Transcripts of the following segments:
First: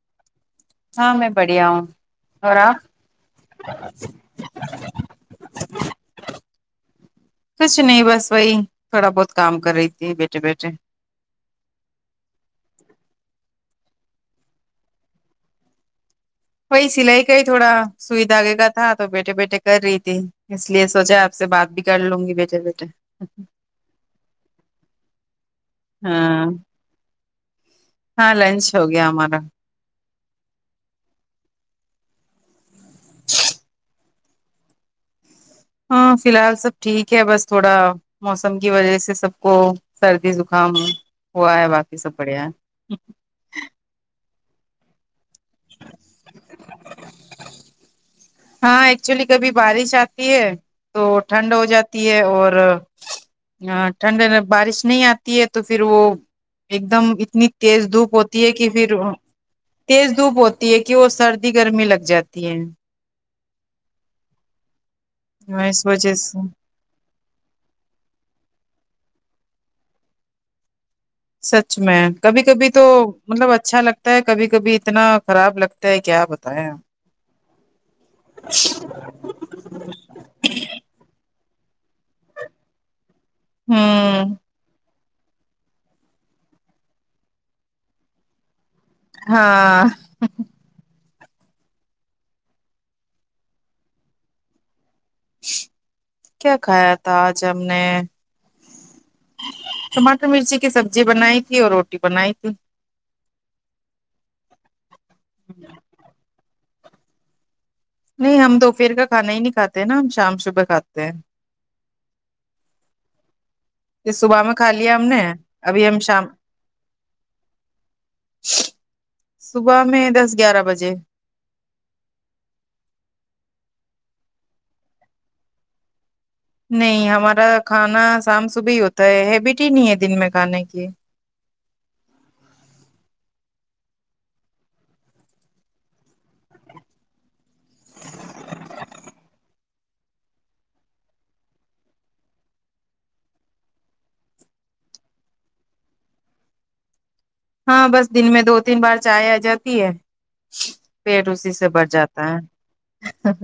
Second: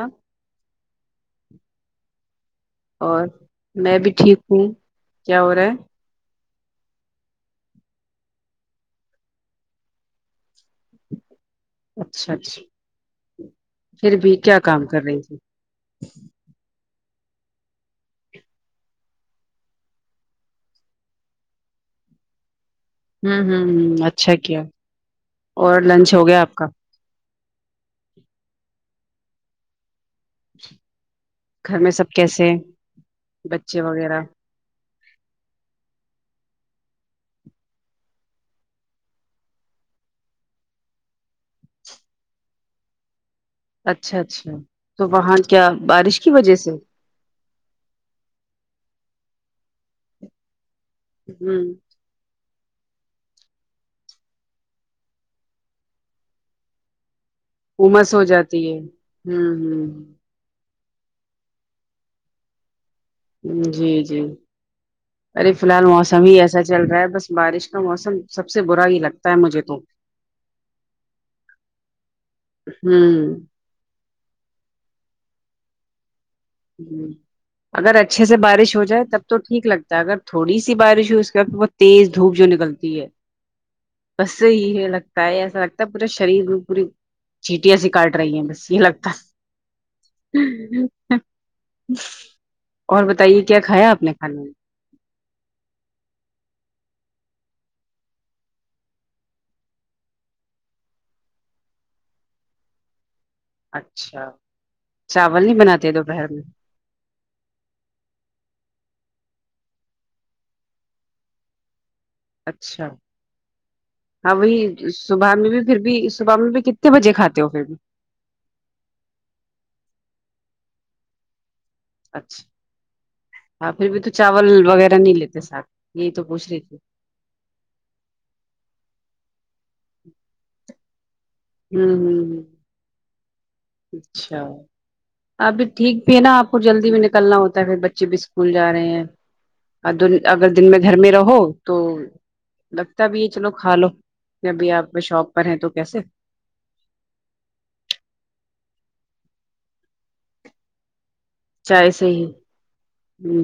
ہ ہاں میں بڑھیا ہوں اور آپ اور میں بھی ٹھیک ہوں کیا ہو رہ ہے کچھ نہیں بس وہی تھوڑا بہت کام کر رہی تھی بیٹے بیٹھے اچھا اچھا پھر بھی کیا کام کر رہی تھی وہی سلائی کا ہی تھوڑا سوئی دھاگے کا تھا تو بیٹے بیٹھے کر رہی تھی اس لیے سوچا آپ سے بات بھی کر لوں گی بیٹے بیٹے ہوں ہوں ہ اچھا کیا اور لنچ ہو گیا ہاں آپ کا ہاں لنچ ہو گیا ہمارا گھر میں سب کیسے بچے وغیرہ ہاں فی الحال سب ٹھیک ہے بس تھوڑا موسم کی وجہ سے سب کو سردی زکام ہوا ہے باقی سب بڑھیا ہے اچھا اچھا تو وہاں کیا بارش کی وجہ سے ہاں ایکچولی کبھی بارش آتی ہے تو ٹھنڈ ہوں ہو جاتی اور ٹھنڈ بارش نہیں آتی ہے تو پھر وہ ایک دم اتنی تیز دھوپ امس ہو ہوتی ہے جاتی کی پھر ہوں تیز دھوپ ہوتی تی ہے کی وہ سردی گرمی لگ جاتی ہے جی جی ارے فی الحال اس وجہ موسم ہی سے ایسا چل رہا ہے بس بارش کا موسم سب سے برا ہی لگتا ہے مجھے تو سچ میں کبھی کبھی تو ہوں مطلب اچا اچھا لگتا ہے کبھی کبھی اتنا خراب لگتا ہے کیا بتا اگر اچھے سے بارش ہو جائے تب تو ٹھیک لگ تا ہےاگر تھوڑی سی بارش ہوئی اس کے توبعد تیز دھوپ جو نکلتی ہے ہمم بس یہی لگتا ہے ایسا لگتا ہے پورا شریر پوری چیٹیاں سی کاٹ رہی ہیں بس یے لگ ہاں [unintelligible] ہ ہ ہ اور بتائیے کیا کھایا آپ نے کھانے میں کیا کھایا تھا آج ہم نے ٹماٹر مرچی کی سبزی بنائی تھی اور روٹی بنائی تھی اچھا چاول نہیں بناتے دوپہر میں نہیں ہم دوپہر کا کھانا ہی نہیں کاتے ہیں نا ہم شام صبح کھاتے ہیں اچھا یہ ہاں صبح میں کھا وہی لیا ہم نے صبح میں بھی پھر ابھی بھی ہم شام صبح میں بھی کتنے بجے کھاتے ہو پھر بھی صبح میں دس گیارہ بجے اچھا ہاں پھر بھی تو چاول وغیرہ نہیں لیتے سات یے تو پوچ رہی نہیں ہمارا کھانا شام صبح ہی ہوتا ہے ہیبٹ ہی نہیں ہے دن میں کھانے کی ہمم ہمم ہمم اچھا اب بھی ٹھیک بھی ہے نا آپ کو جلدی بھی نکلنا ہوتا ہے پھر بچچے بھی اسکول جا رہے ہیں ادون اگر دن میں گھر میں رہو تو لگتا ہے بھی یے چلو کھا لو ابھی آپ شاپ پر ہیں تو کیسے ہاں بس دن میں دو تین بار چائے آ جاتی ہے پیٹ اس سے بھر چائے جاتا ہی ہے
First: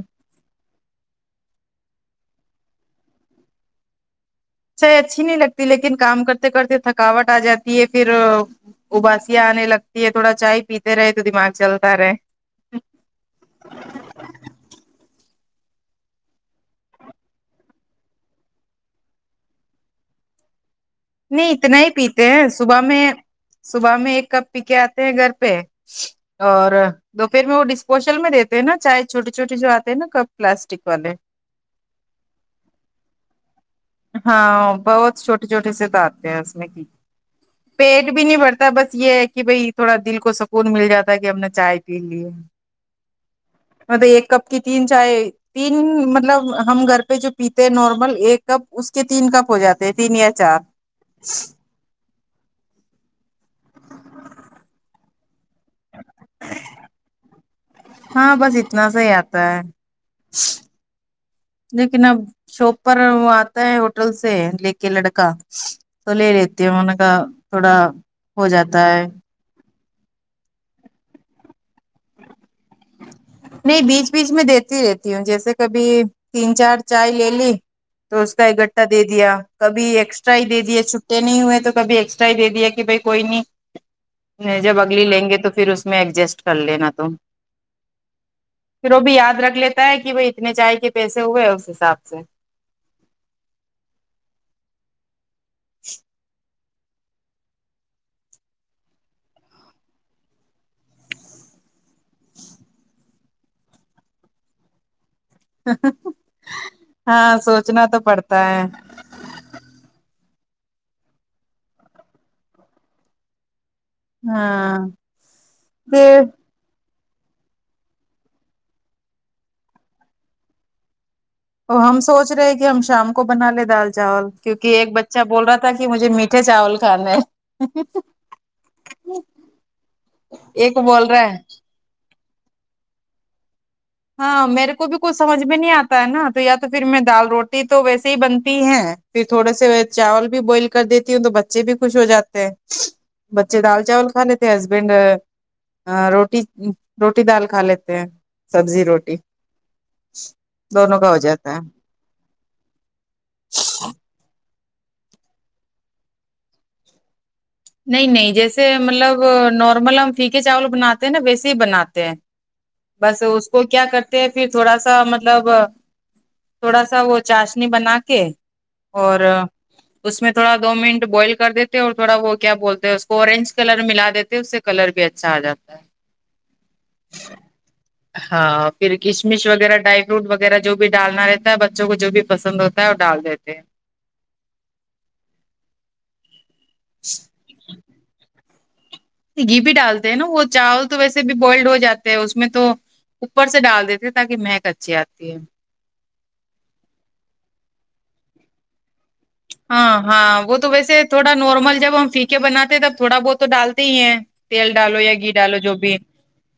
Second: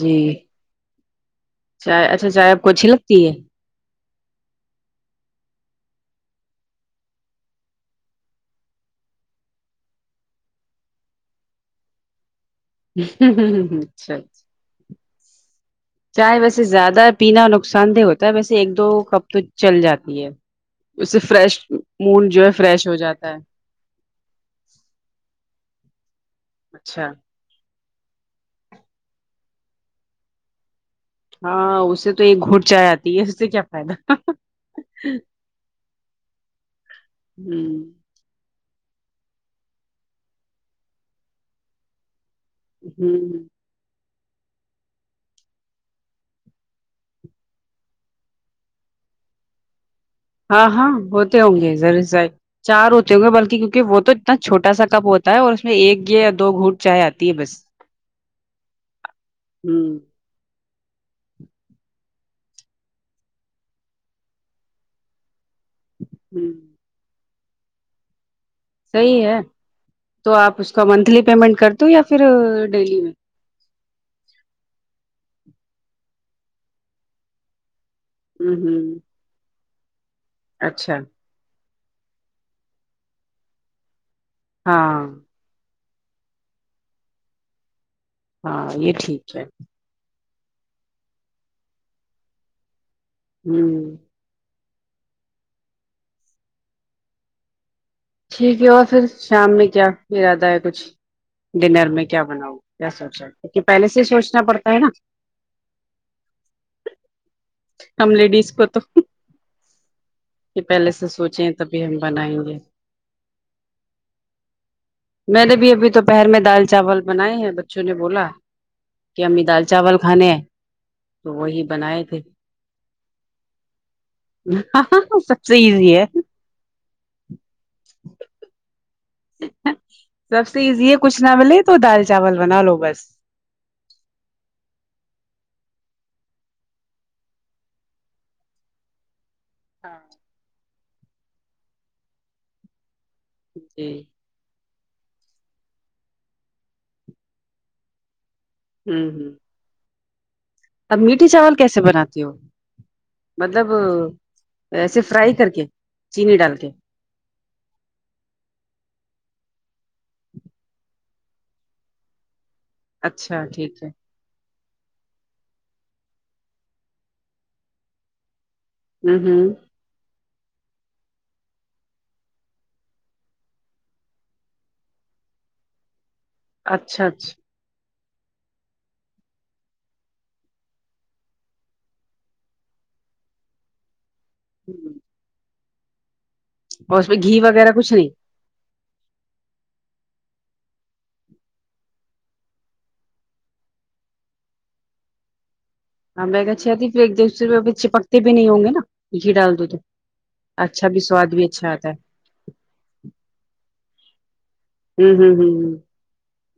جی چائے اچھا چائے آپ کو اچھی لگتی ہے چائی اچھی نہیں لگتی لیکن کام کرتے کرتے تھکاوٹ آ جاتی ہے پھر اباسیاں آنے لگتی ہے تھوڑا چائے پیتے رہے تو دماغ چلتا رہے اچھا اچھا چائے ویسے زیادہ پینا نقصان دہ ہوتا ہے ویسے ایک دو کپ تو چل جاتی ہے اس سے نہیں فریش اتنا ہی پیتے موڈ جو ہیں ہے صبح فریش ہو میں جاتا ہے صبح میں ایک کپ پی کے آتے ہیں گھر پے اور اچھا دو پھر میں وہ ڈسپوزل میں دیتے ہیں نا چاہے چھوٹی چھوٹے جو آتے نا کپ پلاسٹک والے ہاں اسے تو ایک گھٹ چائے آتی ہے اس سے کیا فائدہ ہاں بہت چھوٹے چھوٹے سے سیت آتے ہیں اس میں کی ہمم پیٹ بھی نہیں بڑتا بس یے ہے کی بھائی تھوڑا دل کو سکون مل جاتا ہے کی ہم نے چائے پی لی ہے ہمم مطلب ایک کپ کی تین چائے تین مطلب ہم گھر پے جو پیتے ہیں نارمل ایک کپ اس کے تین کپ ہو جاتے ہیں تین یا چار ہاں ہاں ہوتے ہوں گے ضرور چار ہوتے ہوں گے بلکی کیونکہ وہ تو اتنا چھوٹا سا کپ ہوتا ہے اور اس میں ایک گ یا دو گھوٹ چائے آتی ہے بس ہاں بس اتنا سا ہی آتا ہے ہوں لیکن اب شاپ پر وہ آتا ہے ہوٹل سے لے کے لڑکا تو لے ہوں لیتے ہیں ان کا تھوڑا ہو جاتا صحیح ہے تو آپ اس کا منتھلی پیمنٹ کرتے ہو یا پھر ڈیلی میں نہیں بیچ بیچ میں دیتی رہتی ہوں جیسے کبھی تین چار چائے لے لی تو اس کا ہ اکٹھا ہ دے دیا کبھی ایکسٹرا ہی دے دیا اچھا چھٹے نہیں ہوئے تو کبھی ایکسٹرا ہی دے دیا کہ بھئی کوئی نہیں جب اگلی ہاں لیں گے تو پھر اس اس میں ایڈجسٹ کر لینا تم ہاں پھر یہ وہ بھی ٹھیک یاد ہے رکھ لیتا ہے کہ بھئی اتنے چائے کے پیسے ہوئے اس حساب سے ہمم [inaudible] ٹھیک ہے اور پھر شام میں کیا ارادہ ہے کچھ ڈنر میں کیا بناؤ کیا سوچا کیونکی پہلے سے ہی سوچنا پڑتا ہے نا ہاں سوچنا تو ہم پڑتا لیڈیز ہے یے پہلے سے سوچیں تبھی ہم بنائیں گے ہاں میں نے بھی ابھی تو پھر دوپہر میں دال چاول بنائے ہیں بچوں نے بولا کہ امی دال چاول کھانے ہیں تو وہی اور ہم بنائے تھے سوچ رہے ہیں کہ ہم شام کو بنا لے دال چاول کیونکی ایک بچہ سب بول سے رہا تھا کی ایزی ہے مجھے میٹھے چاول کھانے ہے سب سے ایک ایزی ہے بول کچھ رہا نہ ملے تو دال چاول بنالو بس ہاں میرے کو بھی کچھ سمجھ میں نہیں آتا ہے ناں تو یا تو پھر میں دال روٹی تو ویسے ہی بنتی ہے پھر تھوڑے سے چاول بھی بوائل کر دیتی ہوں تو بچے بھی خوش ہو جاتے ہیں بچے دال جی چاول کھا لے تے ہے ہسبینڈ روٹی روٹی دال کھا لیتے ہیں سبزی ہوں روٹی ہوں دونوں اب کا ہو میٹھے جاتا چاول ہے کیسے بناتی ہو مطلب ایسے فرائی کرکے چینی ڈال کے نہیں نہیں جیسے مطلب نارمل ہم پھیکے چاول بناتے ہیں ناں ویسے ہی بناتے ہیں بس اچھا اس کو ٹھیک کیا ہے کرتے تے ہیں پھر تھوڑا سا مطلب تھوڑا سا وہ چاشنی بنا کے ہوں اور ہوں اس میں تھوڑا دو منٹ بوائل کر دیتے اور تھوڑا وہ کیا بولتے ہیں اس کو اوررینج کلر ملا دیتے ہیں اس سے کلر بھی اچھا آ جاتا ہے اچھا اچھا ہاں پھر کشمش وغیرہ ڈرائی فروٹ وغیرہ جو بھی ڈالنا رہتا ہے بچوں کو جو بھی پسند ہوتا ڈال دیتے ہیں ہمم اور اس میں گھی وغیرہ کچھ نہیں گھی بھی ڈالتے ہیں نا وہ چاول تو ویسے بھی بوائلڈ ہو جاتے ہے اس میں تو اوپر سے ڈال دیتی ہوں تاکی مہک اچھی آتی ہے ہاں مہک اچھی آتی پھر ایک دسرے پے چپکتے بھی نہیں ہوں گے نا گھی ڈال دو تو ہاں ہاں وہ تو اچھا ویسے بھی تھوڑا سواد بھی اچھا نارمل آتا ہے جب ہم فی کے بناتے تب تھوڑا بہت تو ڈالتے ہی ہیں تیل ڈالو یا ہوں گھی ہوں ڈالو جو ہوں ہ بھی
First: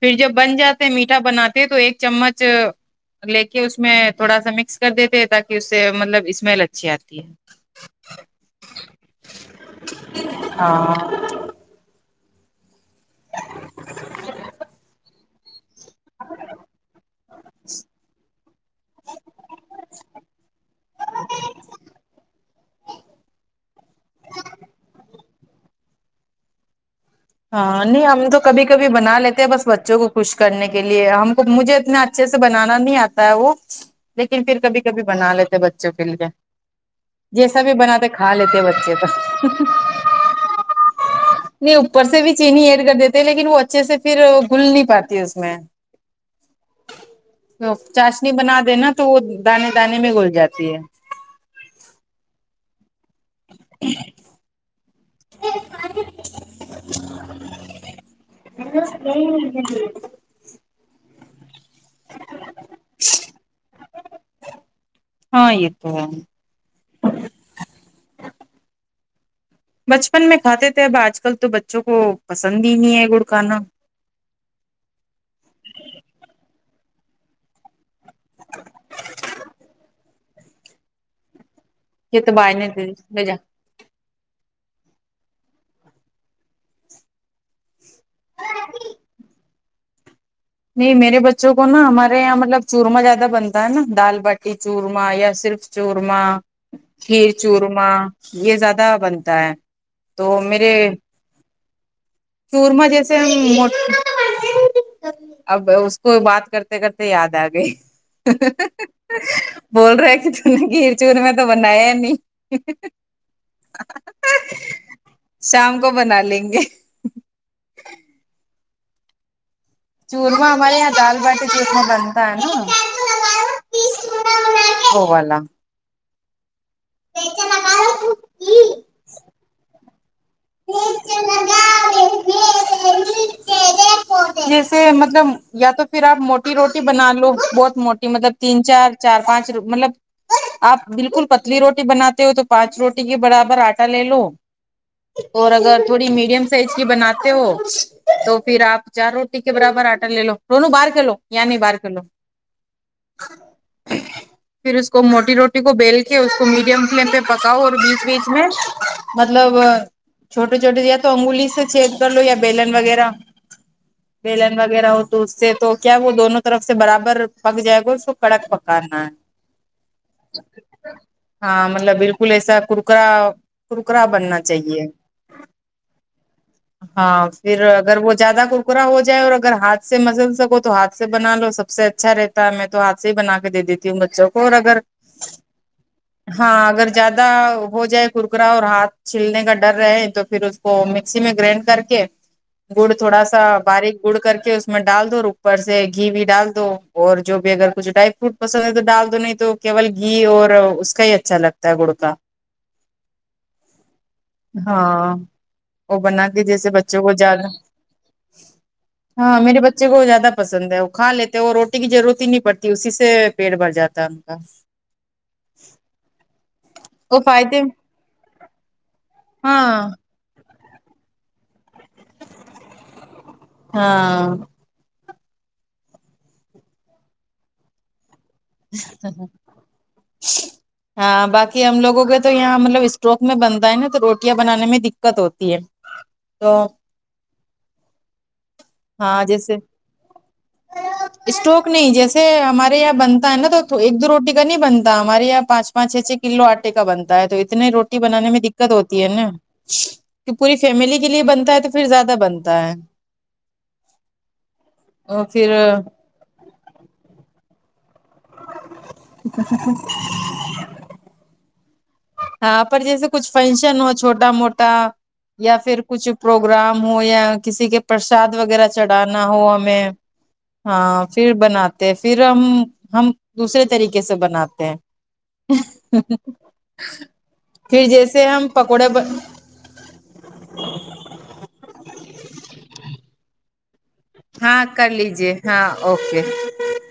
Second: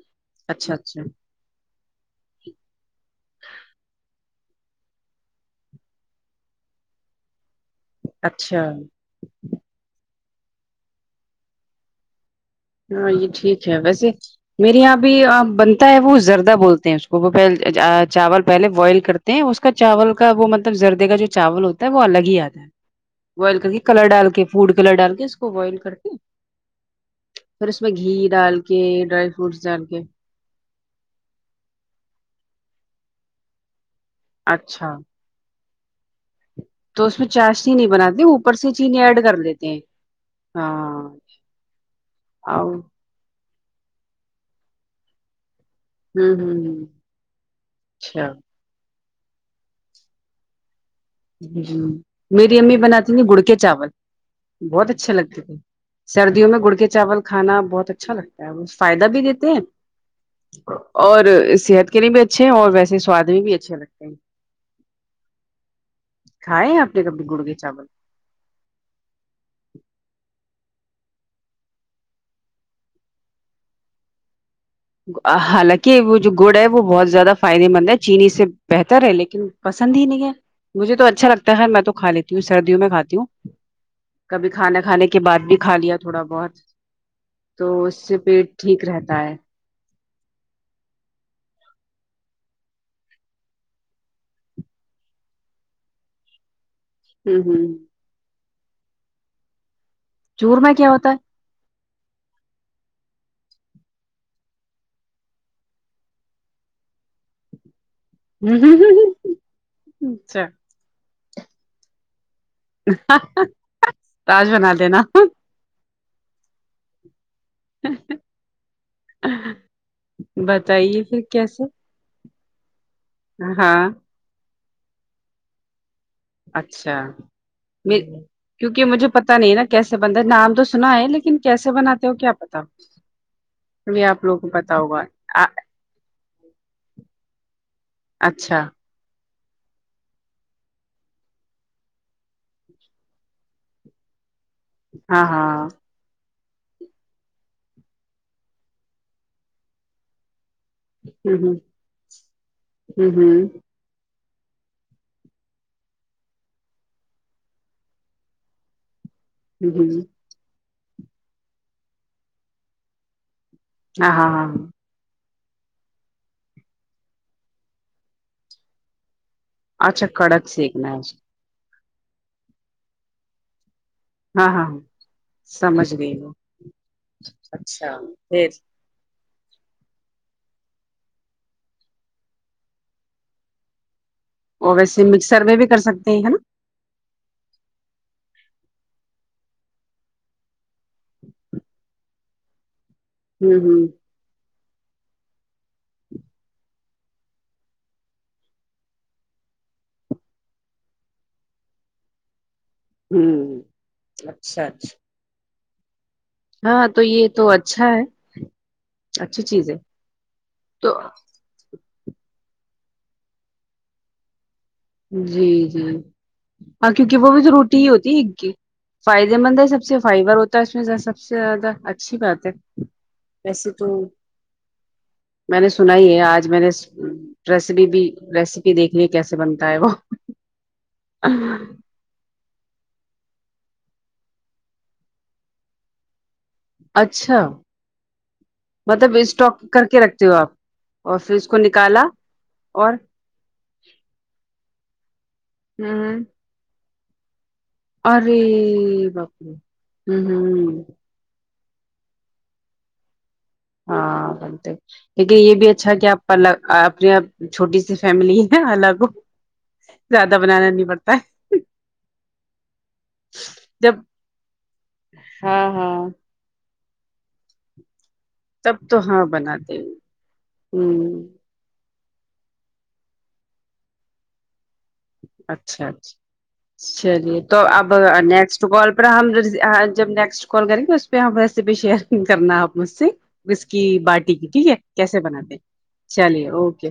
پھر جب بن اچھا جاتے اچھا میٹھا بناتے تو ایک چمچ لے کے اس میں تھوڑا سا مکس کر دیتے تاکی اس سے مطلب اسمیل اچھی آتی ہے اچھا ہاں ہاں یے ٹھیک ہے ویسے میرے یہاں بھی آپ بن تا ہے وہ زردہ بولتے ہیں اس کو وہ پہل چاول پہلے بوائل کرتے ہیں اس کا چاول کا وہ مطلب زردے کا جو چاول ہوتا ہے وہ الگ ہی آتا ہے بوائل کر کے کلر ڈال کے فوڈ کلر ڈال کے اس کو بوائل کرتے ہیں ہاں نہیں ہم تو ڈال کبھی کے کبھی بنا ڈرائی لیتے ہیں فروٹس بس ڈال بچوں کے کو خوش کرنے کے لیے ہم کو مجھے اتنا اچھے سے بنانا نہیں آتا ہے وہ لیکن پھر کبھی اچھا کبھی بنا لیتے بچوں کے لیے تو اس میں جیسا بھی چاشنی نہیں بناتے کھا اوپر لیتے سے بچے چینی تو ایڈ کر لیتے ہیں ہاں نہیں اوپر سے بھی آ چینی ہوں ایڈ کر دیتے ہیں لیکن وہ اچھے سے پھر گھل نہیں پاتی ہے اس میں ہوں ہوں وہ چاشنی اچھا بنا دینا تو وہ دانے دانے میں گھل جاتی ہے جی میری امی بناتی ن گڑ کے چاول بہت اچھا لگتا سردیوں میں گڑ کے چاول کھانا بہت اچھا لگتا ہے وہ فائدہ بھی دیتے ہیں اور صحت کے لیے بھی اچھے ہیں اور ویسے سواد بھی بھی اچھے لگتے ہیں ہاں یے تو ہے کھائے آپ نے کبھی گوڑ کے چاول بچپن میں کھاتے تھے اب آج کل تو بچوں کو پسند ہی نہیں ہے گڑ کھانا حالانکہ وہ جو گڑ ہے وہ بہت زیادہ فائدے مند ہے چینی سے بہتر ہے لیکن پسند ہی نہیں ہے مجھے تو اچھا لگتا ہے میں تو کھا یہ لیتی ہوں باہر نہیں سردیوں میں تیری کھاتی لے ہوں جا کبھی کھانا کھانے کے بعد بھی کھا لیا تھوڑا بہت تو اس سے پیٹ ٹھیک رہتا ہے نہیں میرے بچوں کو نا ہمارے یہاں مطلب چورمہ زیادہ بنتا ہے نا دال باٹی چورمہ یا صرف چورمہ کھیر ہ ہ چورما یے زیادہ بنتا ہے تو چورمہ میرے کیا ہوتا ہے چورمہ جیسے ہم اب اس کو بات کرتے کرتے یاد آ گئی ہے بول رہا کی اچھا تم نے کھیر چورمہ تو بنایا نہیں تو آج بنا دینا شام کو بنا لیں گے [inaudible] [unintelligible] چورمہ ہمارے یہاں بتائیے دال پھر باٹی کیسے چورمہ بنتا ہے نا ہاں وہ والا اچھا کیونکی مجھے پتا نہیں نا کیسے بنتا ہے نام تو سنا ہے لیکن کیسے بناتے ہو کیا پتا ابھی آپ لوگوں کو پتا جیسے ہوگا مطلب یا تو پھر آپ موٹی روٹی بنا لو بہت موٹی مطلب اچھا تین چار چار پانچ مطلب آپ بالکل پتلی روٹی بناتے ہو تو پانچ روٹی کے برابر آٹا لے لو ہاں اور ہاں اگر تھوڑی میڈیم سائز کی بناتے ہو تو پھر آپ چار روٹی کے برابر آٹا لے لو دونو باہر کھیلوں ہ یہاں نہیں باہر کھیلوں ہ ہ ہ پھر اس کو موٹی روٹی کو بیل کے اس کو میڈیم فلیم پے پکاؤ اور بیچ بیچ میں مطلب ہ چھوٹے چھوٹے یا تو انگولی سے چھیڑ کر لو یا بیلن وغیرہ ہاں ہاں ہاں بیلن ہاں۔ وغیرہ ہو تو اس سے تو کیا وہ دونوں طرف سے برابر پک جائے گا اس کو کڑک پکانا ہے اچھا کڑک سیکھنا ہے اسکو ہاں مطلب بالکل ایسا کرکرا کرکرا بننا کو۔ ہاں ہاں ہاں چاہیے سمجھ گئی میں ہاں پھر اگر وہ زیادہ کرکرا ہو جائے اور اگر ہاتھ سے مسل سکو تو ہاتھ سے بنا لو سب سے اچھا رہتا ہے میں تو ہاتھ سے ہی بنا کے دے دیتی ہوں بچوں کو اور ویسے مکسر میں بھی کر سکتے ہیں نا ہاں اگر زیادہ ہو جائے کرکرا اور ہاتھ چھلنے کا ڈر رہے تو پھر اس کو مکسی میں گرانڈ کر کے گڑ تھوڑا سا ہ ہ باریک اڑ کر کے اس میں ڈال دو اور اوپر سے گھی بھی ڈال دو اور جو بھی اگر کچھ ڈرائی فروٹ پسند ہے تو دال دو نہیں تو کیول گھی اور اس کا ہی اچھا لگتا ہے گڑ کا ھمم اچھا اچھا ہاں وہ بنا کے جیسے ہاں تو بچوں کو یہ زیادہ تو اچھا ہے ہاں اچھی میرے چیز ہے بچے کو زیادہ پسند ہے وہ تو کھا لیتے تو وہ روٹی کی ضرورت ہی نہیں پڑتی اسی سے پیٹ بھر جاتا ہے ان کا جی جی ہاں کیونکہ وہ بھی تو روٹی ہی ہوتی ہے ایک کی فائدے مند ہے سب ہاں سے فائبر ہوتا ہے اس میں سب سے زیادہ اچھی بات ہے ویسے تو ہاں میں نے سنا ہی ہے آج میں نے ریسیپی بھی ریسیپی دیکھ لی کیسے بن ہاں باقی ہم لوگوں کو تو یہاں مطلب اسٹروک میں بنتا ہے نا تو روٹیاں بنانے میں دککت ہوتی ہے تو اچھا مطلب ہاں جیسے اسٹاک کر کے رکھتے ہو آپ اور پھر اس کو اسٹوک نہیں نکالا جیسے ہمارے یہاں اور بنتا ہے نا تو ایک دو روٹی کا نہیں بنتا ہمارے یہاں پانچ ہ پانچ چھ چھ کلو آٹے کا بنتا ہے تو اتنے روٹی بنانے میں دککت ہوتی ہے ارے نا باپ رے ہوں تو پوری ہوں فیملی کے لیے بنتا ہے تو پھر زیادہ بنتا ہے ہاں بنتے اور لیکہ پھر یہ بھی اچھا ہے کہ آپ اپنی چھوٹی سی فیملی الگ ہو زیادہ بنانا نہیں پڑتا ہے ہاں پر جیسے کچھ فنکشن ہو جب چھوٹا موٹا یا ہاں پھر کچھ ہاں پروگرام ہو یا کسی کے پرساد وغیرہ تب تو ہاں چڑھانا ہو بناتے ہمیں ہیں ہاں ہ پھر بناتے پھر ہم ہم دوسرے طریقے سے بناتے اچھا ہیں اچھا [inaudible] چلیے تو پھر اب جیسے ہم نیکسٹ پکوڑے کال ب... پر ہم جب نیکسٹ کال کریں گے اس پہ آپ ریسیپی شیئر کرنا آپ مجھ سے اس کی باٹی کی ہاں ٹھیک ہے کر کیسے لیجیے بناتے ہاں اوکے چلیے اوکے